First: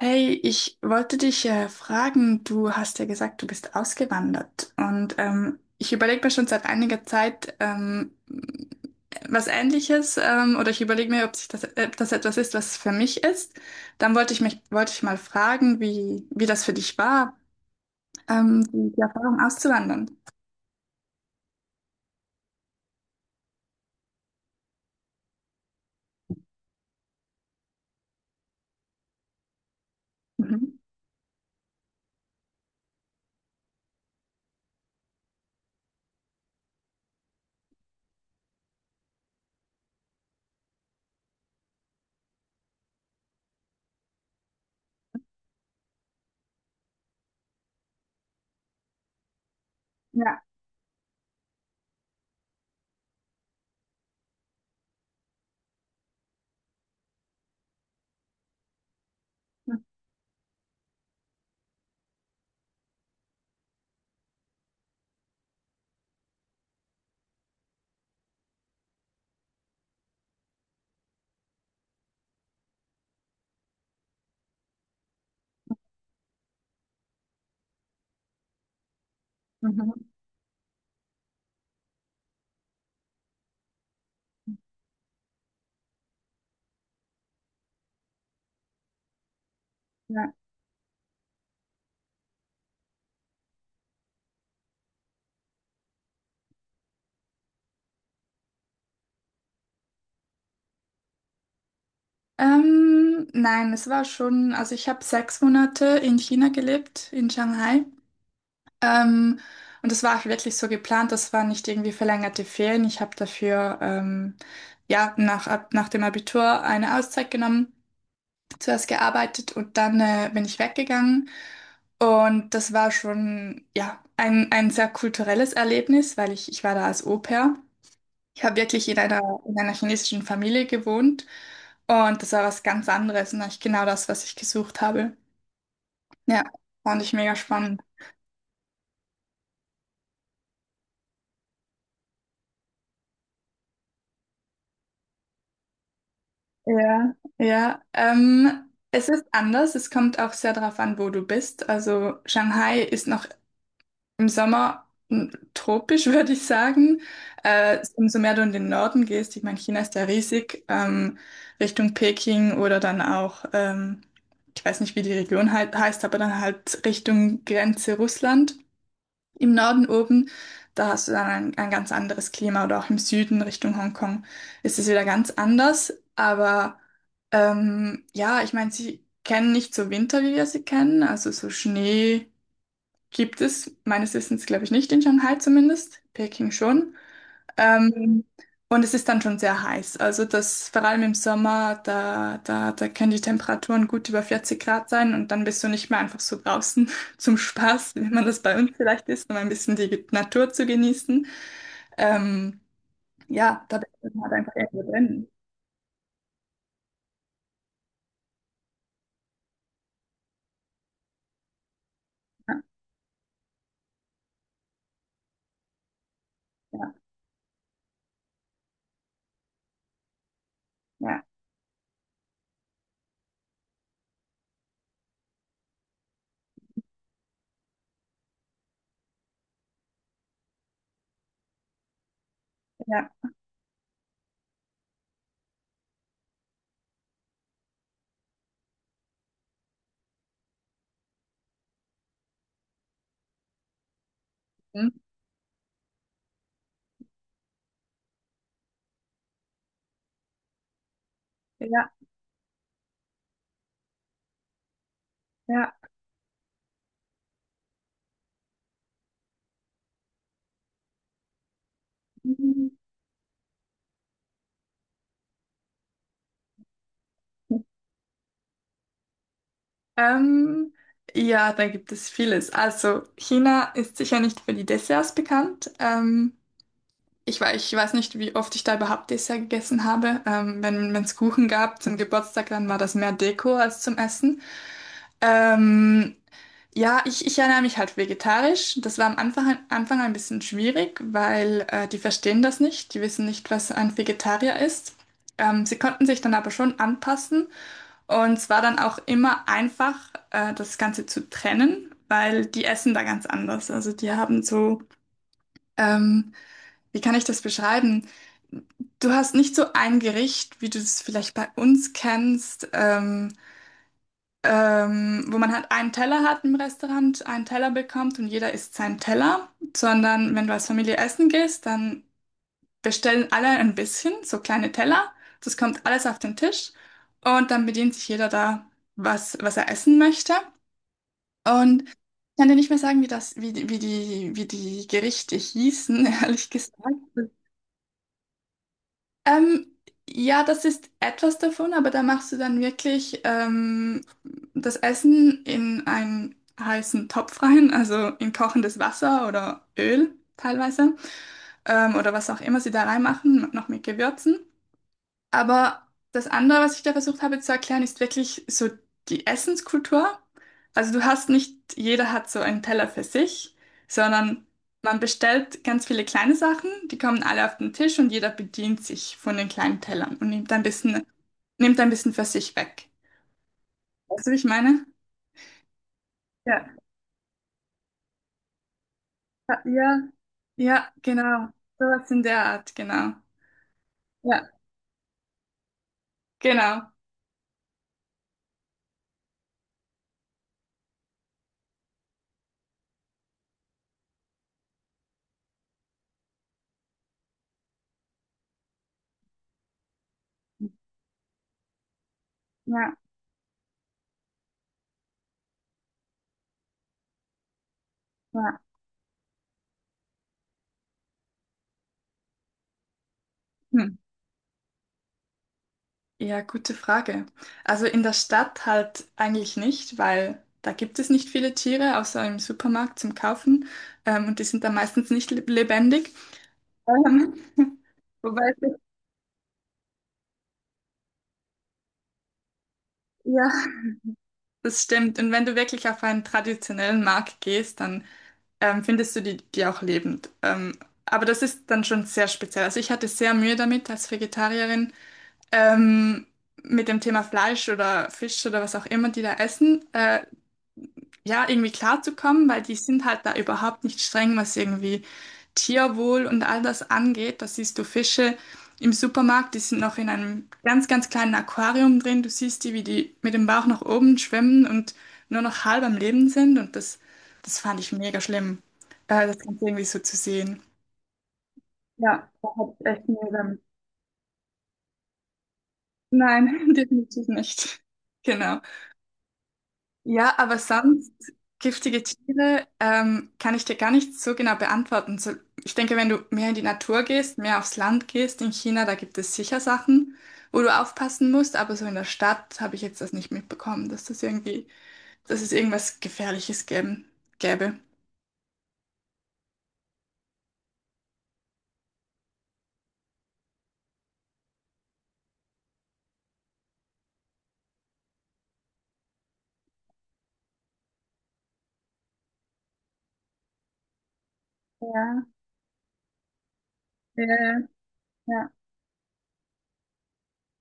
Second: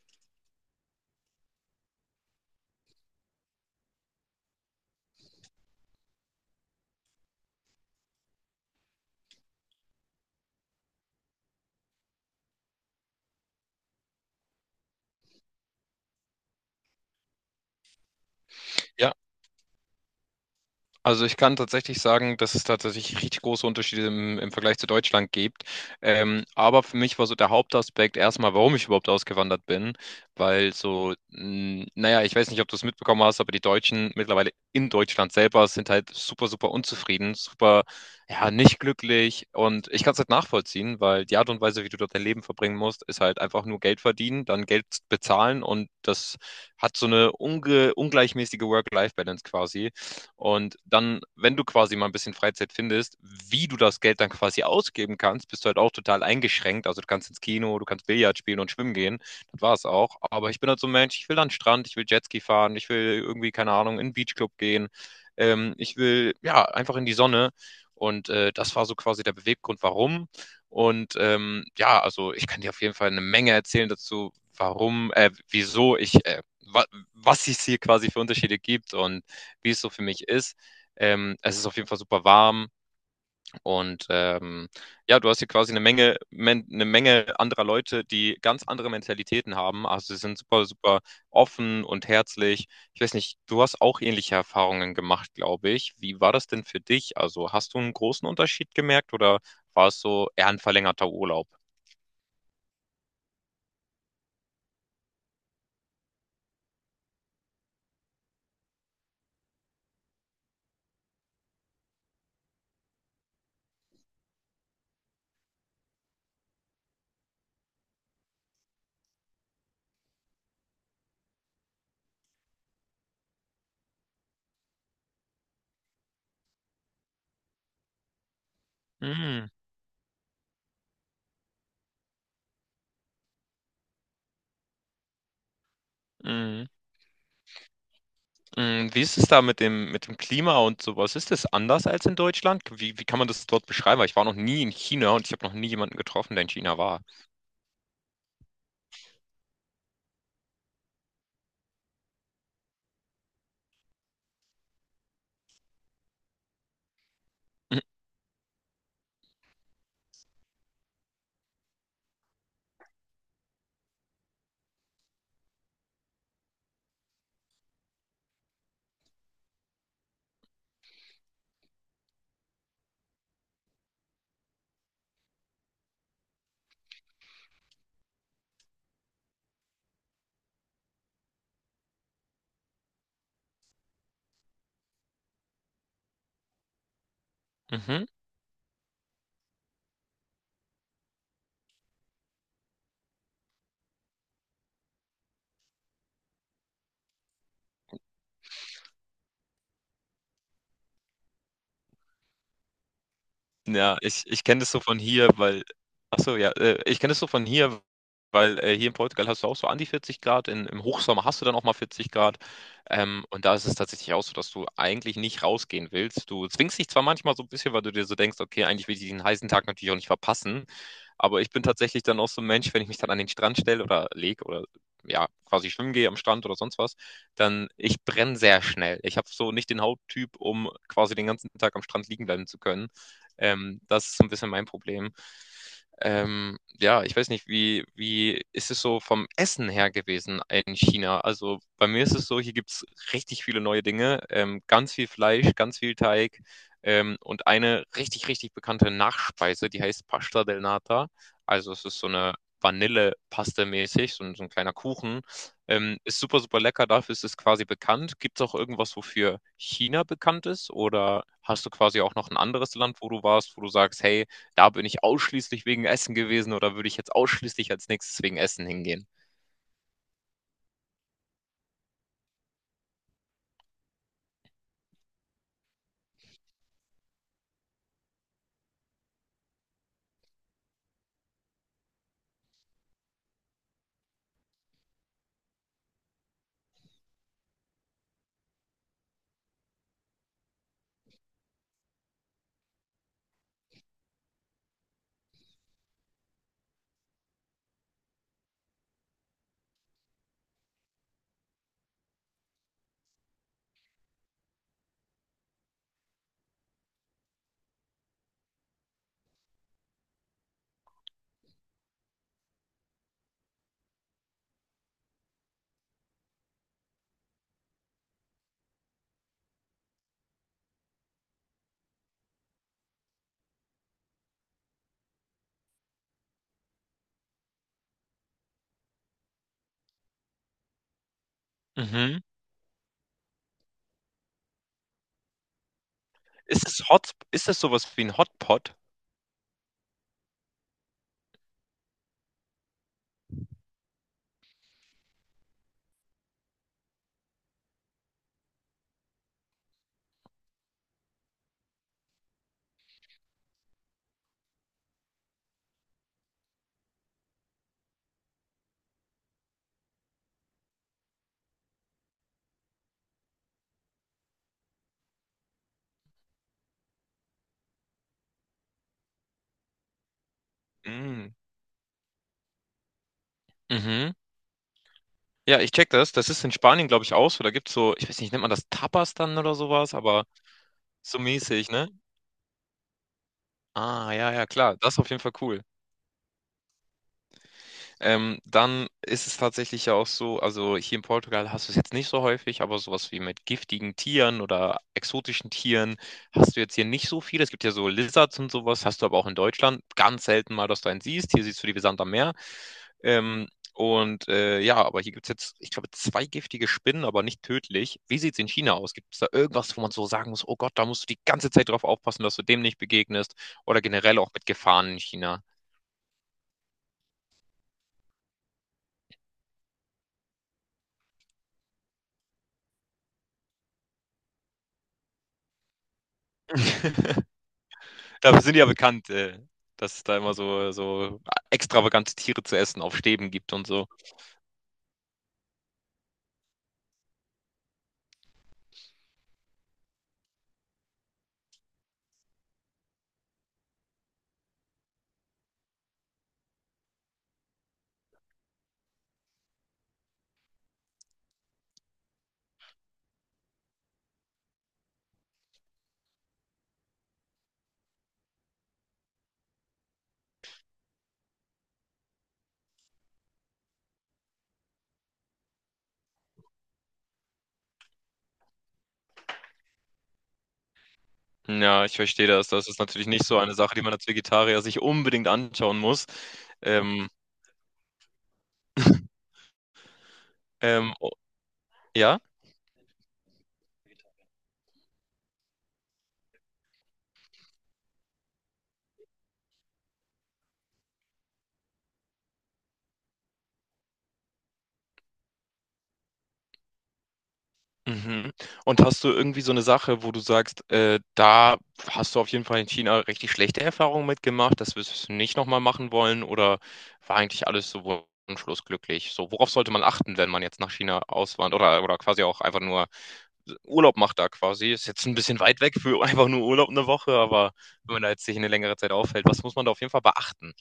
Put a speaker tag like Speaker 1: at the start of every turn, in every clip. Speaker 1: Hey, ich wollte dich fragen, du hast ja gesagt, du bist ausgewandert, und ich überlege mir schon seit einiger Zeit was Ähnliches, oder ich überlege mir, ob das etwas ist, was für mich ist. Dann wollte ich mal fragen, wie das für dich war, die
Speaker 2: Ja,
Speaker 1: Erfahrung auszuwandern.
Speaker 2: also ich kann tatsächlich sagen, dass es tatsächlich richtig große Unterschiede im Vergleich zu Deutschland gibt. Aber für mich war so der Hauptaspekt erstmal, warum ich überhaupt ausgewandert bin, weil
Speaker 1: Mhm.
Speaker 2: so, naja, ich weiß nicht, ob du es mitbekommen hast, aber die Deutschen mittlerweile in Deutschland selber sind halt super, super unzufrieden, super, ja, nicht glücklich. Und ich kann es halt nachvollziehen, weil die Art und Weise, wie du dort dein Leben verbringen musst, ist halt einfach nur Geld verdienen, dann Geld bezahlen, und das hat so eine unge ungleichmäßige Work-Life-Balance quasi.
Speaker 1: Ja.
Speaker 2: Und dann, wenn du quasi mal ein bisschen Freizeit findest, wie du das Geld dann quasi ausgeben kannst, bist du halt auch total eingeschränkt. Also du kannst ins Kino, du kannst Billard spielen und schwimmen gehen. Das war es auch. Aber ich bin halt so ein Mensch, ich will an den Strand, ich will Jetski fahren, ich will irgendwie, keine Ahnung, in den Beachclub gehen. Ich will, ja, einfach in die Sonne. Und das war so quasi der Beweggrund, warum. Und ja, also ich kann dir auf jeden Fall eine Menge erzählen dazu, warum, wieso ich, wa was es hier quasi für Unterschiede gibt und wie es so für
Speaker 1: Mhm.
Speaker 2: mich ist. Es ist auf jeden Fall super warm, und ja, du hast hier quasi eine Menge anderer Leute, die ganz andere Mentalitäten haben. Also sie
Speaker 1: Ja.
Speaker 2: sind super, super offen und herzlich. Ich weiß nicht, du hast auch ähnliche Erfahrungen gemacht, glaube ich. Wie war das denn für dich? Also hast du einen großen Unterschied gemerkt, oder war es so eher ein verlängerter Urlaub?
Speaker 1: Nein, es war schon, also ich habe 6 Monate in China gelebt, in Shanghai. Ähm, und das war auch wirklich so geplant, das waren nicht irgendwie verlängerte Ferien. Ich habe dafür, nach dem Abitur eine Auszeit genommen, zuerst gearbeitet und dann bin ich weggegangen. Und das war schon ja ein sehr kulturelles Erlebnis, weil ich war da als Au-pair. Ich habe wirklich in
Speaker 2: Mm,
Speaker 1: einer chinesischen Familie gewohnt, und das war was ganz anderes und eigentlich genau das, was ich gesucht habe. Ja,
Speaker 2: mm.
Speaker 1: fand ich mega spannend.
Speaker 2: Mm. Wie ist es da mit dem Klima und sowas? Ist es anders als in Deutschland? Wie kann man das dort beschreiben? Weil ich war noch nie in China, und ich habe noch nie jemanden getroffen, der in China war.
Speaker 1: Ja, ja. Es ist anders. Es kommt auch sehr darauf an, wo du bist. Also Shanghai ist noch im Sommer tropisch, würde ich sagen. Umso mehr du in den Norden gehst, ich meine, China ist ja riesig, Richtung Peking oder dann auch, ich weiß nicht, wie die Region halt heißt, aber dann halt Richtung Grenze Russland. Im Norden oben, da hast du dann ein ganz anderes Klima, oder auch im Süden Richtung Hongkong ist es wieder ganz anders. Aber ja, ich meine, sie kennen nicht so Winter, wie wir sie kennen. Also so Schnee gibt es meines Wissens, glaube ich, nicht in Shanghai zumindest, Peking schon.
Speaker 2: Mhm.
Speaker 1: Ähm, und es ist dann schon sehr heiß. Also das, vor allem im Sommer, da können die Temperaturen gut über 40 Grad sein, und dann bist du nicht mehr einfach so draußen zum Spaß, wie man das bei uns vielleicht ist, um ein bisschen die Natur zu genießen. Ähm, ja, da bist
Speaker 2: Ja,
Speaker 1: du dann
Speaker 2: ich,
Speaker 1: halt
Speaker 2: ich
Speaker 1: einfach
Speaker 2: kenne das so
Speaker 1: irgendwo
Speaker 2: von
Speaker 1: drin.
Speaker 2: hier, weil, ach so, ja, ich kenne das so von hier, weil hier in Portugal hast du auch so an die 40 Grad, im Hochsommer hast du dann auch mal 40 Grad.
Speaker 1: Ja,
Speaker 2: Und da ist es tatsächlich auch so, dass du eigentlich nicht rausgehen willst. Du zwingst dich
Speaker 1: ja,
Speaker 2: zwar manchmal so ein bisschen, weil du dir so denkst, okay, eigentlich will ich diesen heißen Tag natürlich auch nicht verpassen.
Speaker 1: ja,
Speaker 2: Aber ich bin tatsächlich dann auch so ein Mensch, wenn ich mich dann an den Strand stelle oder lege oder ja, quasi schwimmen gehe am Strand oder sonst was, dann ich brenne sehr schnell. Ich habe so nicht den Hauttyp, um quasi den ganzen Tag am Strand liegen bleiben zu können.
Speaker 1: ja,
Speaker 2: Das ist so ein bisschen mein Problem. Ja, ich weiß nicht, wie ist es so vom Essen her gewesen in China? Also bei mir ist es so, hier gibt's richtig viele neue Dinge,
Speaker 1: hm,
Speaker 2: ganz viel Fleisch, ganz viel Teig, und eine richtig, richtig bekannte Nachspeise, die heißt Pasta del Nata. Also es
Speaker 1: ja,
Speaker 2: ist so eine Vanillepaste mäßig, so, so ein kleiner Kuchen.
Speaker 1: ja.
Speaker 2: Ist super, super lecker, dafür ist es quasi bekannt. Gibt es auch irgendwas, wofür China bekannt ist? Oder hast du quasi auch noch ein
Speaker 1: Hm.
Speaker 2: anderes Land, wo du warst, wo du sagst, hey, da bin ich ausschließlich wegen Essen gewesen, oder würde ich jetzt ausschließlich als nächstes wegen Essen hingehen?
Speaker 1: Ähm, ja, da gibt es vieles. Also China ist sicher nicht für die Desserts bekannt. Ich weiß nicht, wie oft ich da überhaupt Dessert gegessen habe. Wenn es Kuchen gab zum Geburtstag, dann war das mehr Deko als zum Essen. Ähm, Ich ernähre mich halt vegetarisch. Das war Anfang ein bisschen schwierig, weil die verstehen das nicht. Die wissen nicht, was ein Vegetarier ist. Sie konnten sich dann aber schon anpassen, und es war dann auch immer einfach, das Ganze zu trennen, weil die essen da ganz anders. Also die haben so... Ähm, Wie kann ich das beschreiben? Du hast nicht so ein Gericht, wie du es vielleicht bei uns kennst, wo man halt einen Teller hat im Restaurant, einen Teller bekommt und jeder isst seinen Teller, sondern wenn du als Familie essen gehst, dann bestellen alle ein bisschen, so kleine Teller. Das kommt alles auf den Tisch, und dann bedient sich jeder da, was er essen möchte. Und ich
Speaker 2: Mhm.
Speaker 1: kann dir nicht mehr sagen, wie das, wie, die- wie die, wie die Gerichte hießen, ehrlich gesagt.
Speaker 2: Ist es sowas wie ein Hotpot?
Speaker 1: Ähm, ja, das ist etwas davon, aber da machst du dann wirklich das Essen in einen heißen Topf rein, also in kochendes Wasser oder Öl teilweise, oder was auch immer sie da reinmachen, noch mit Gewürzen. Aber das andere, was ich da versucht habe zu erklären, ist wirklich so die Essenskultur. Also du hast nicht, jeder hat so einen Teller für sich, sondern man bestellt ganz viele kleine Sachen, die kommen alle auf den Tisch, und jeder bedient sich von den kleinen Tellern und
Speaker 2: Mm.
Speaker 1: nimmt ein bisschen für sich weg.
Speaker 2: Mhm.
Speaker 1: Weißt du, wie ich meine?
Speaker 2: Ja, ich check das. Das ist in
Speaker 1: Ja,
Speaker 2: Spanien, glaube ich, auch so. Da gibt's so, ich weiß nicht, nennt man das Tapas dann oder
Speaker 1: ja,
Speaker 2: sowas,
Speaker 1: ja,
Speaker 2: aber
Speaker 1: ja,
Speaker 2: so
Speaker 1: genau.
Speaker 2: mäßig, ne?
Speaker 1: Sowas in der Art, genau.
Speaker 2: Ah, ja, ja,
Speaker 1: Ja,
Speaker 2: klar. Das ist auf jeden Fall cool.
Speaker 1: genau.
Speaker 2: Dann ist es tatsächlich ja auch so, also hier in Portugal hast du es jetzt nicht so häufig, aber sowas wie mit giftigen Tieren oder exotischen Tieren hast du jetzt hier nicht so viel. Es gibt ja so Lizards und sowas, hast du aber auch in Deutschland ganz selten mal, dass du einen siehst. Hier siehst du die wie Sand am Meer.
Speaker 1: Ja,
Speaker 2: Ähm, und ja, aber hier gibt es jetzt, ich glaube, zwei giftige Spinnen, aber nicht tödlich. Wie sieht es in China aus? Gibt es da irgendwas, wo man so sagen muss, oh Gott, da musst du die ganze Zeit drauf aufpassen, dass du dem nicht begegnest? Oder
Speaker 1: ja.
Speaker 2: generell auch mit Gefahren in China?
Speaker 1: Ja, gute Frage. Also in der Stadt halt eigentlich nicht, weil da gibt es nicht viele Tiere, außer im Supermarkt zum Kaufen. Und die sind dann meistens nicht lebendig. Ähm,
Speaker 2: Dafür
Speaker 1: Wobei,
Speaker 2: sind die ja bekannt, dass es da immer so extravagante Tiere zu essen auf Stäben
Speaker 1: ja,
Speaker 2: gibt und so.
Speaker 1: das stimmt. Und wenn du wirklich auf einen traditionellen Markt gehst, dann findest du die auch lebend. Aber das ist dann schon sehr speziell. Also ich hatte sehr Mühe damit als Vegetarierin, ähm, mit dem Thema Fleisch oder Fisch oder was auch immer die da essen. Ja, irgendwie klarzukommen, weil die sind halt da überhaupt nicht streng, was irgendwie Tierwohl und all das angeht. Da siehst du Fische im Supermarkt, die sind noch in einem ganz kleinen Aquarium drin. Du siehst die, wie die mit dem Bauch nach oben schwimmen und nur noch halb am Leben sind. Und das fand ich mega schlimm, das Ganze irgendwie so zu sehen.
Speaker 2: Ja, ich verstehe
Speaker 1: Ja, da
Speaker 2: das. Das
Speaker 1: hat
Speaker 2: ist natürlich
Speaker 1: echt
Speaker 2: nicht so eine
Speaker 1: mega.
Speaker 2: Sache, die man als Vegetarier sich unbedingt anschauen muss.
Speaker 1: Nein,
Speaker 2: Ähm,
Speaker 1: definitiv nicht. Genau. Ja, aber
Speaker 2: ähm, o-
Speaker 1: sonst giftige
Speaker 2: ja.
Speaker 1: Tiere, kann ich dir gar nicht so genau beantworten. So, ich denke, wenn du mehr in die Natur gehst, mehr aufs Land gehst, in China, da gibt es sicher Sachen, wo du aufpassen musst, aber so in der Stadt habe ich jetzt das nicht mitbekommen, dass es irgendwas Gefährliches gäbe.
Speaker 2: Mhm. Und hast du irgendwie so eine Sache, wo du sagst, da hast du auf jeden Fall in China richtig schlechte Erfahrungen mitgemacht, das wirst du nicht nochmal machen wollen, oder war eigentlich alles so wunschlos glücklich? So, worauf sollte man achten, wenn man jetzt nach China auswandert, oder quasi auch einfach nur Urlaub macht da quasi. Ist jetzt ein
Speaker 1: Ja,
Speaker 2: bisschen weit weg für einfach nur Urlaub eine Woche,
Speaker 1: ja,
Speaker 2: aber wenn man da jetzt sich eine
Speaker 1: ja.
Speaker 2: längere Zeit aufhält, was muss man da auf jeden Fall beachten?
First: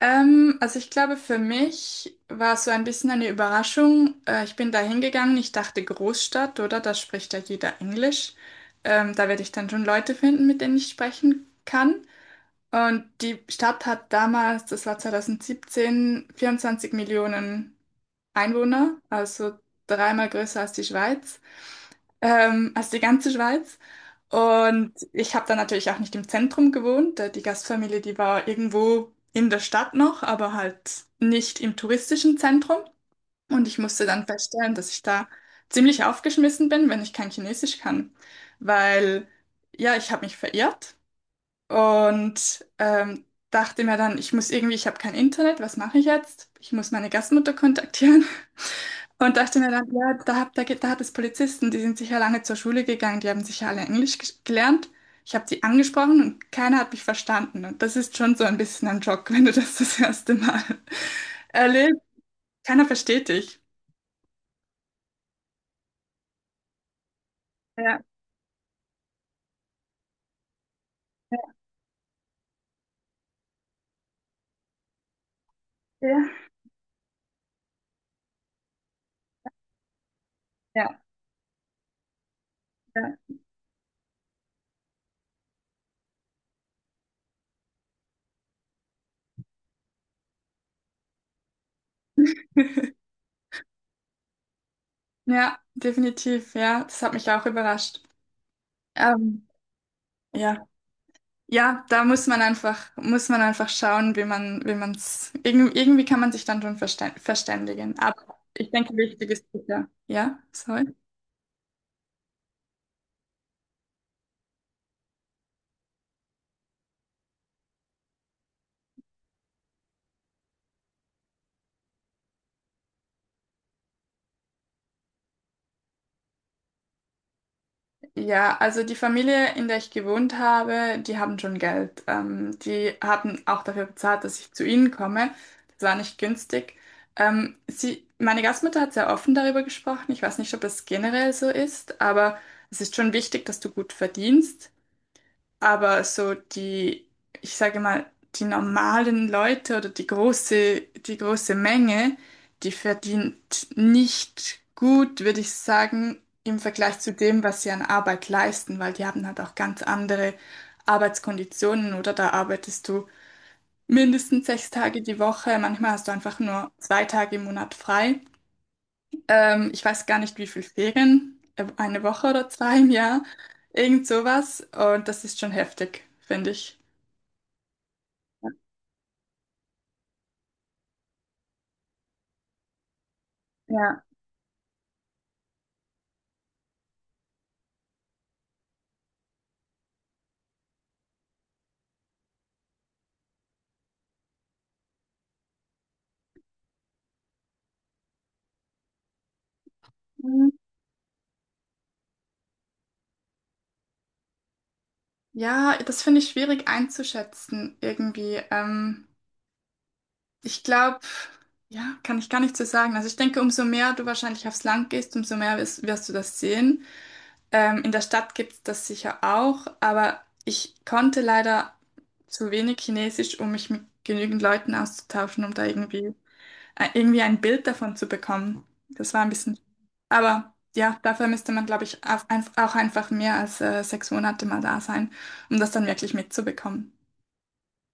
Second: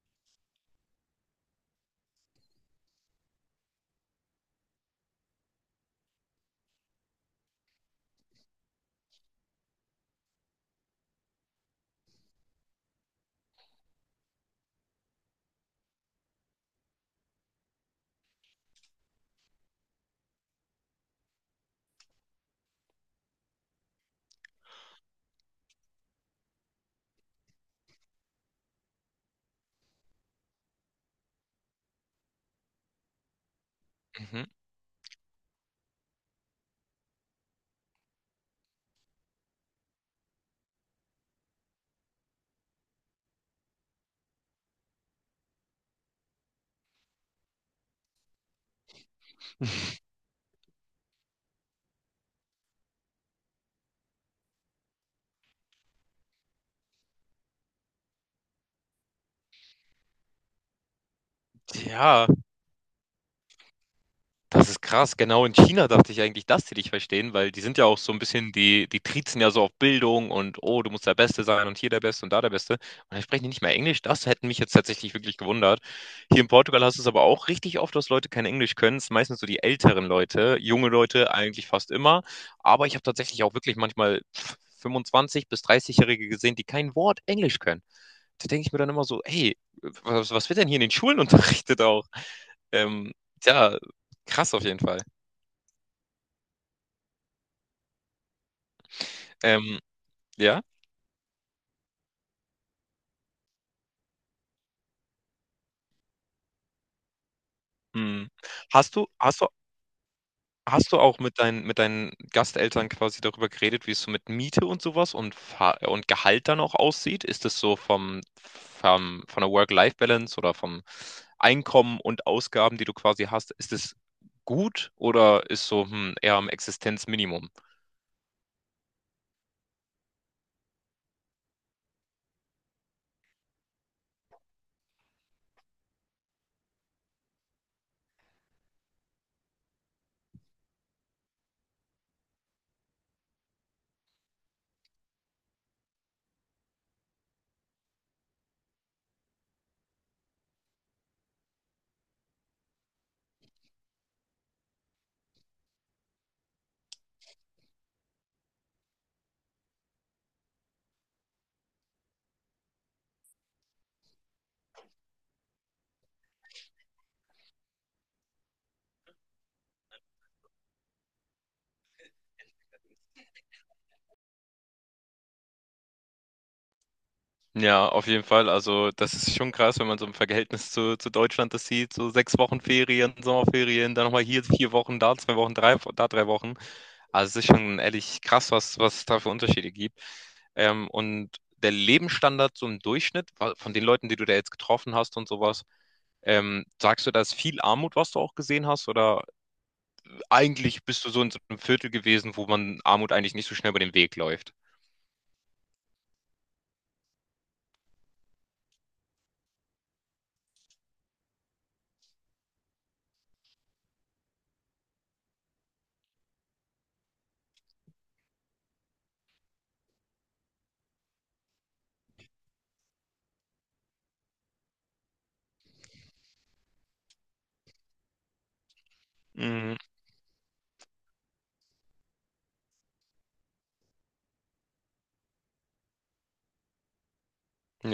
Speaker 1: Also ich glaube, für mich war es so ein bisschen eine Überraschung. Ich bin da hingegangen, ich dachte Großstadt, oder? Da spricht ja jeder Englisch. Da werde ich dann schon Leute finden, mit denen ich sprechen kann. Und die Stadt hat damals, das war 2017, 24 Millionen Einwohner, also dreimal größer als die Schweiz, als die ganze Schweiz. Und ich habe dann natürlich auch nicht im Zentrum gewohnt. Die Gastfamilie, die war irgendwo in der Stadt noch, aber halt nicht im touristischen Zentrum. Und ich musste dann
Speaker 2: Mhm.
Speaker 1: feststellen, dass ich da ziemlich aufgeschmissen bin, wenn ich kein Chinesisch kann. Weil, ja, ich habe mich verirrt. Und dachte mir dann, ich muss irgendwie, ich habe kein Internet, was mache ich jetzt? Ich muss meine Gastmutter kontaktieren. Und dachte mir dann, ja, da, hab, da, geht- da hat es Polizisten, die sind sicher lange zur Schule gegangen, die haben sicher alle Englisch gelernt. Ich habe die angesprochen und keiner hat mich verstanden. Und das ist schon so ein bisschen ein Schock, wenn du das erste Mal erlebst.
Speaker 2: Ja,
Speaker 1: Keiner versteht dich.
Speaker 2: das ist krass. Genau in China dachte ich eigentlich, dass die dich verstehen, weil die sind ja auch
Speaker 1: Ja,
Speaker 2: so ein bisschen, die, die triezen ja so auf Bildung, und oh, du musst der Beste
Speaker 1: ja,
Speaker 2: sein und hier der Beste und da der Beste. Und dann sprechen die nicht mehr Englisch. Das hätte mich jetzt tatsächlich wirklich gewundert. Hier in Portugal hast du es aber auch richtig oft, dass Leute kein Englisch können. Es sind meistens so die älteren Leute, junge
Speaker 1: ja,
Speaker 2: Leute eigentlich fast immer. Aber ich habe
Speaker 1: ja.
Speaker 2: tatsächlich auch wirklich manchmal 25- bis 30-Jährige gesehen, die kein Wort Englisch können. Da denke ich mir dann immer so, hey, was wird denn hier in den Schulen unterrichtet auch? Ähm, Tja, krass auf jeden Fall.
Speaker 1: Ja, definitiv, ja. Das hat mich auch überrascht. Ähm,
Speaker 2: Ähm, ja?
Speaker 1: ja. Ja, da muss man einfach schauen, wie man's, irgendwie kann man sich dann schon verständigen.
Speaker 2: Mhm.
Speaker 1: Aber ich denke,
Speaker 2: Hast du
Speaker 1: wichtig
Speaker 2: hast
Speaker 1: ist
Speaker 2: du
Speaker 1: sicher. Ja,
Speaker 2: hast
Speaker 1: sorry.
Speaker 2: du auch mit deinen Gasteltern quasi darüber geredet, wie es so mit Miete und so was und Fa und Gehalt dann auch aussieht? Ist das so vom vom von der Work-Life-Balance oder vom Einkommen und Ausgaben, die du quasi hast, ist es gut, oder ist so, eher am Existenzminimum?
Speaker 1: Ja, also die Familie, in der ich gewohnt habe, die haben schon Geld. Die haben auch dafür bezahlt, dass ich zu ihnen komme. Das war nicht günstig. Meine Gastmutter hat sehr offen darüber gesprochen. Ich weiß nicht, ob das generell so ist, aber es ist schon wichtig, dass du gut verdienst. Aber so die, ich sage mal, die normalen Leute oder die große Menge, die verdient nicht gut, würde ich sagen, im Vergleich zu dem, was sie an Arbeit leisten, weil die haben halt auch ganz andere Arbeitskonditionen. Oder da arbeitest du mindestens 6 Tage die Woche, manchmal hast du einfach nur 2 Tage im Monat frei. Ich weiß gar nicht, wie viel Ferien, eine Woche oder zwei im Jahr, irgend sowas, und das ist schon heftig, finde ich.
Speaker 2: Ja, auf jeden Fall. Also, das ist schon krass, wenn man so im Verhältnis zu Deutschland das sieht. So 6 Wochen Ferien, Sommerferien,
Speaker 1: Ja.
Speaker 2: dann nochmal hier 4 Wochen, da 2 Wochen, drei, da 3 Wochen. Also es ist schon ehrlich krass, was es da für Unterschiede gibt. Und der Lebensstandard so im Durchschnitt von den Leuten, die du da jetzt getroffen hast und sowas, sagst du, da ist viel Armut, was du auch gesehen hast? Oder
Speaker 1: Mhm.
Speaker 2: eigentlich bist du so in so einem Viertel gewesen, wo man Armut eigentlich nicht so schnell über den Weg läuft?
Speaker 1: Ja, das finde ich schwierig einzuschätzen irgendwie. Ich glaube, ja, kann ich gar nicht so sagen. Also ich denke, umso mehr du wahrscheinlich aufs Land gehst, umso mehr wirst du das sehen. In der Stadt gibt es das sicher auch, aber ich konnte leider zu wenig Chinesisch, um mich mit genügend Leuten auszutauschen, um da irgendwie, ein Bild davon zu bekommen. Das war ein bisschen.
Speaker 2: Mhm.
Speaker 1: Aber ja, dafür müsste man, glaube ich, auch einfach mehr als 6 Monate mal da sein, um das dann wirklich mitzubekommen.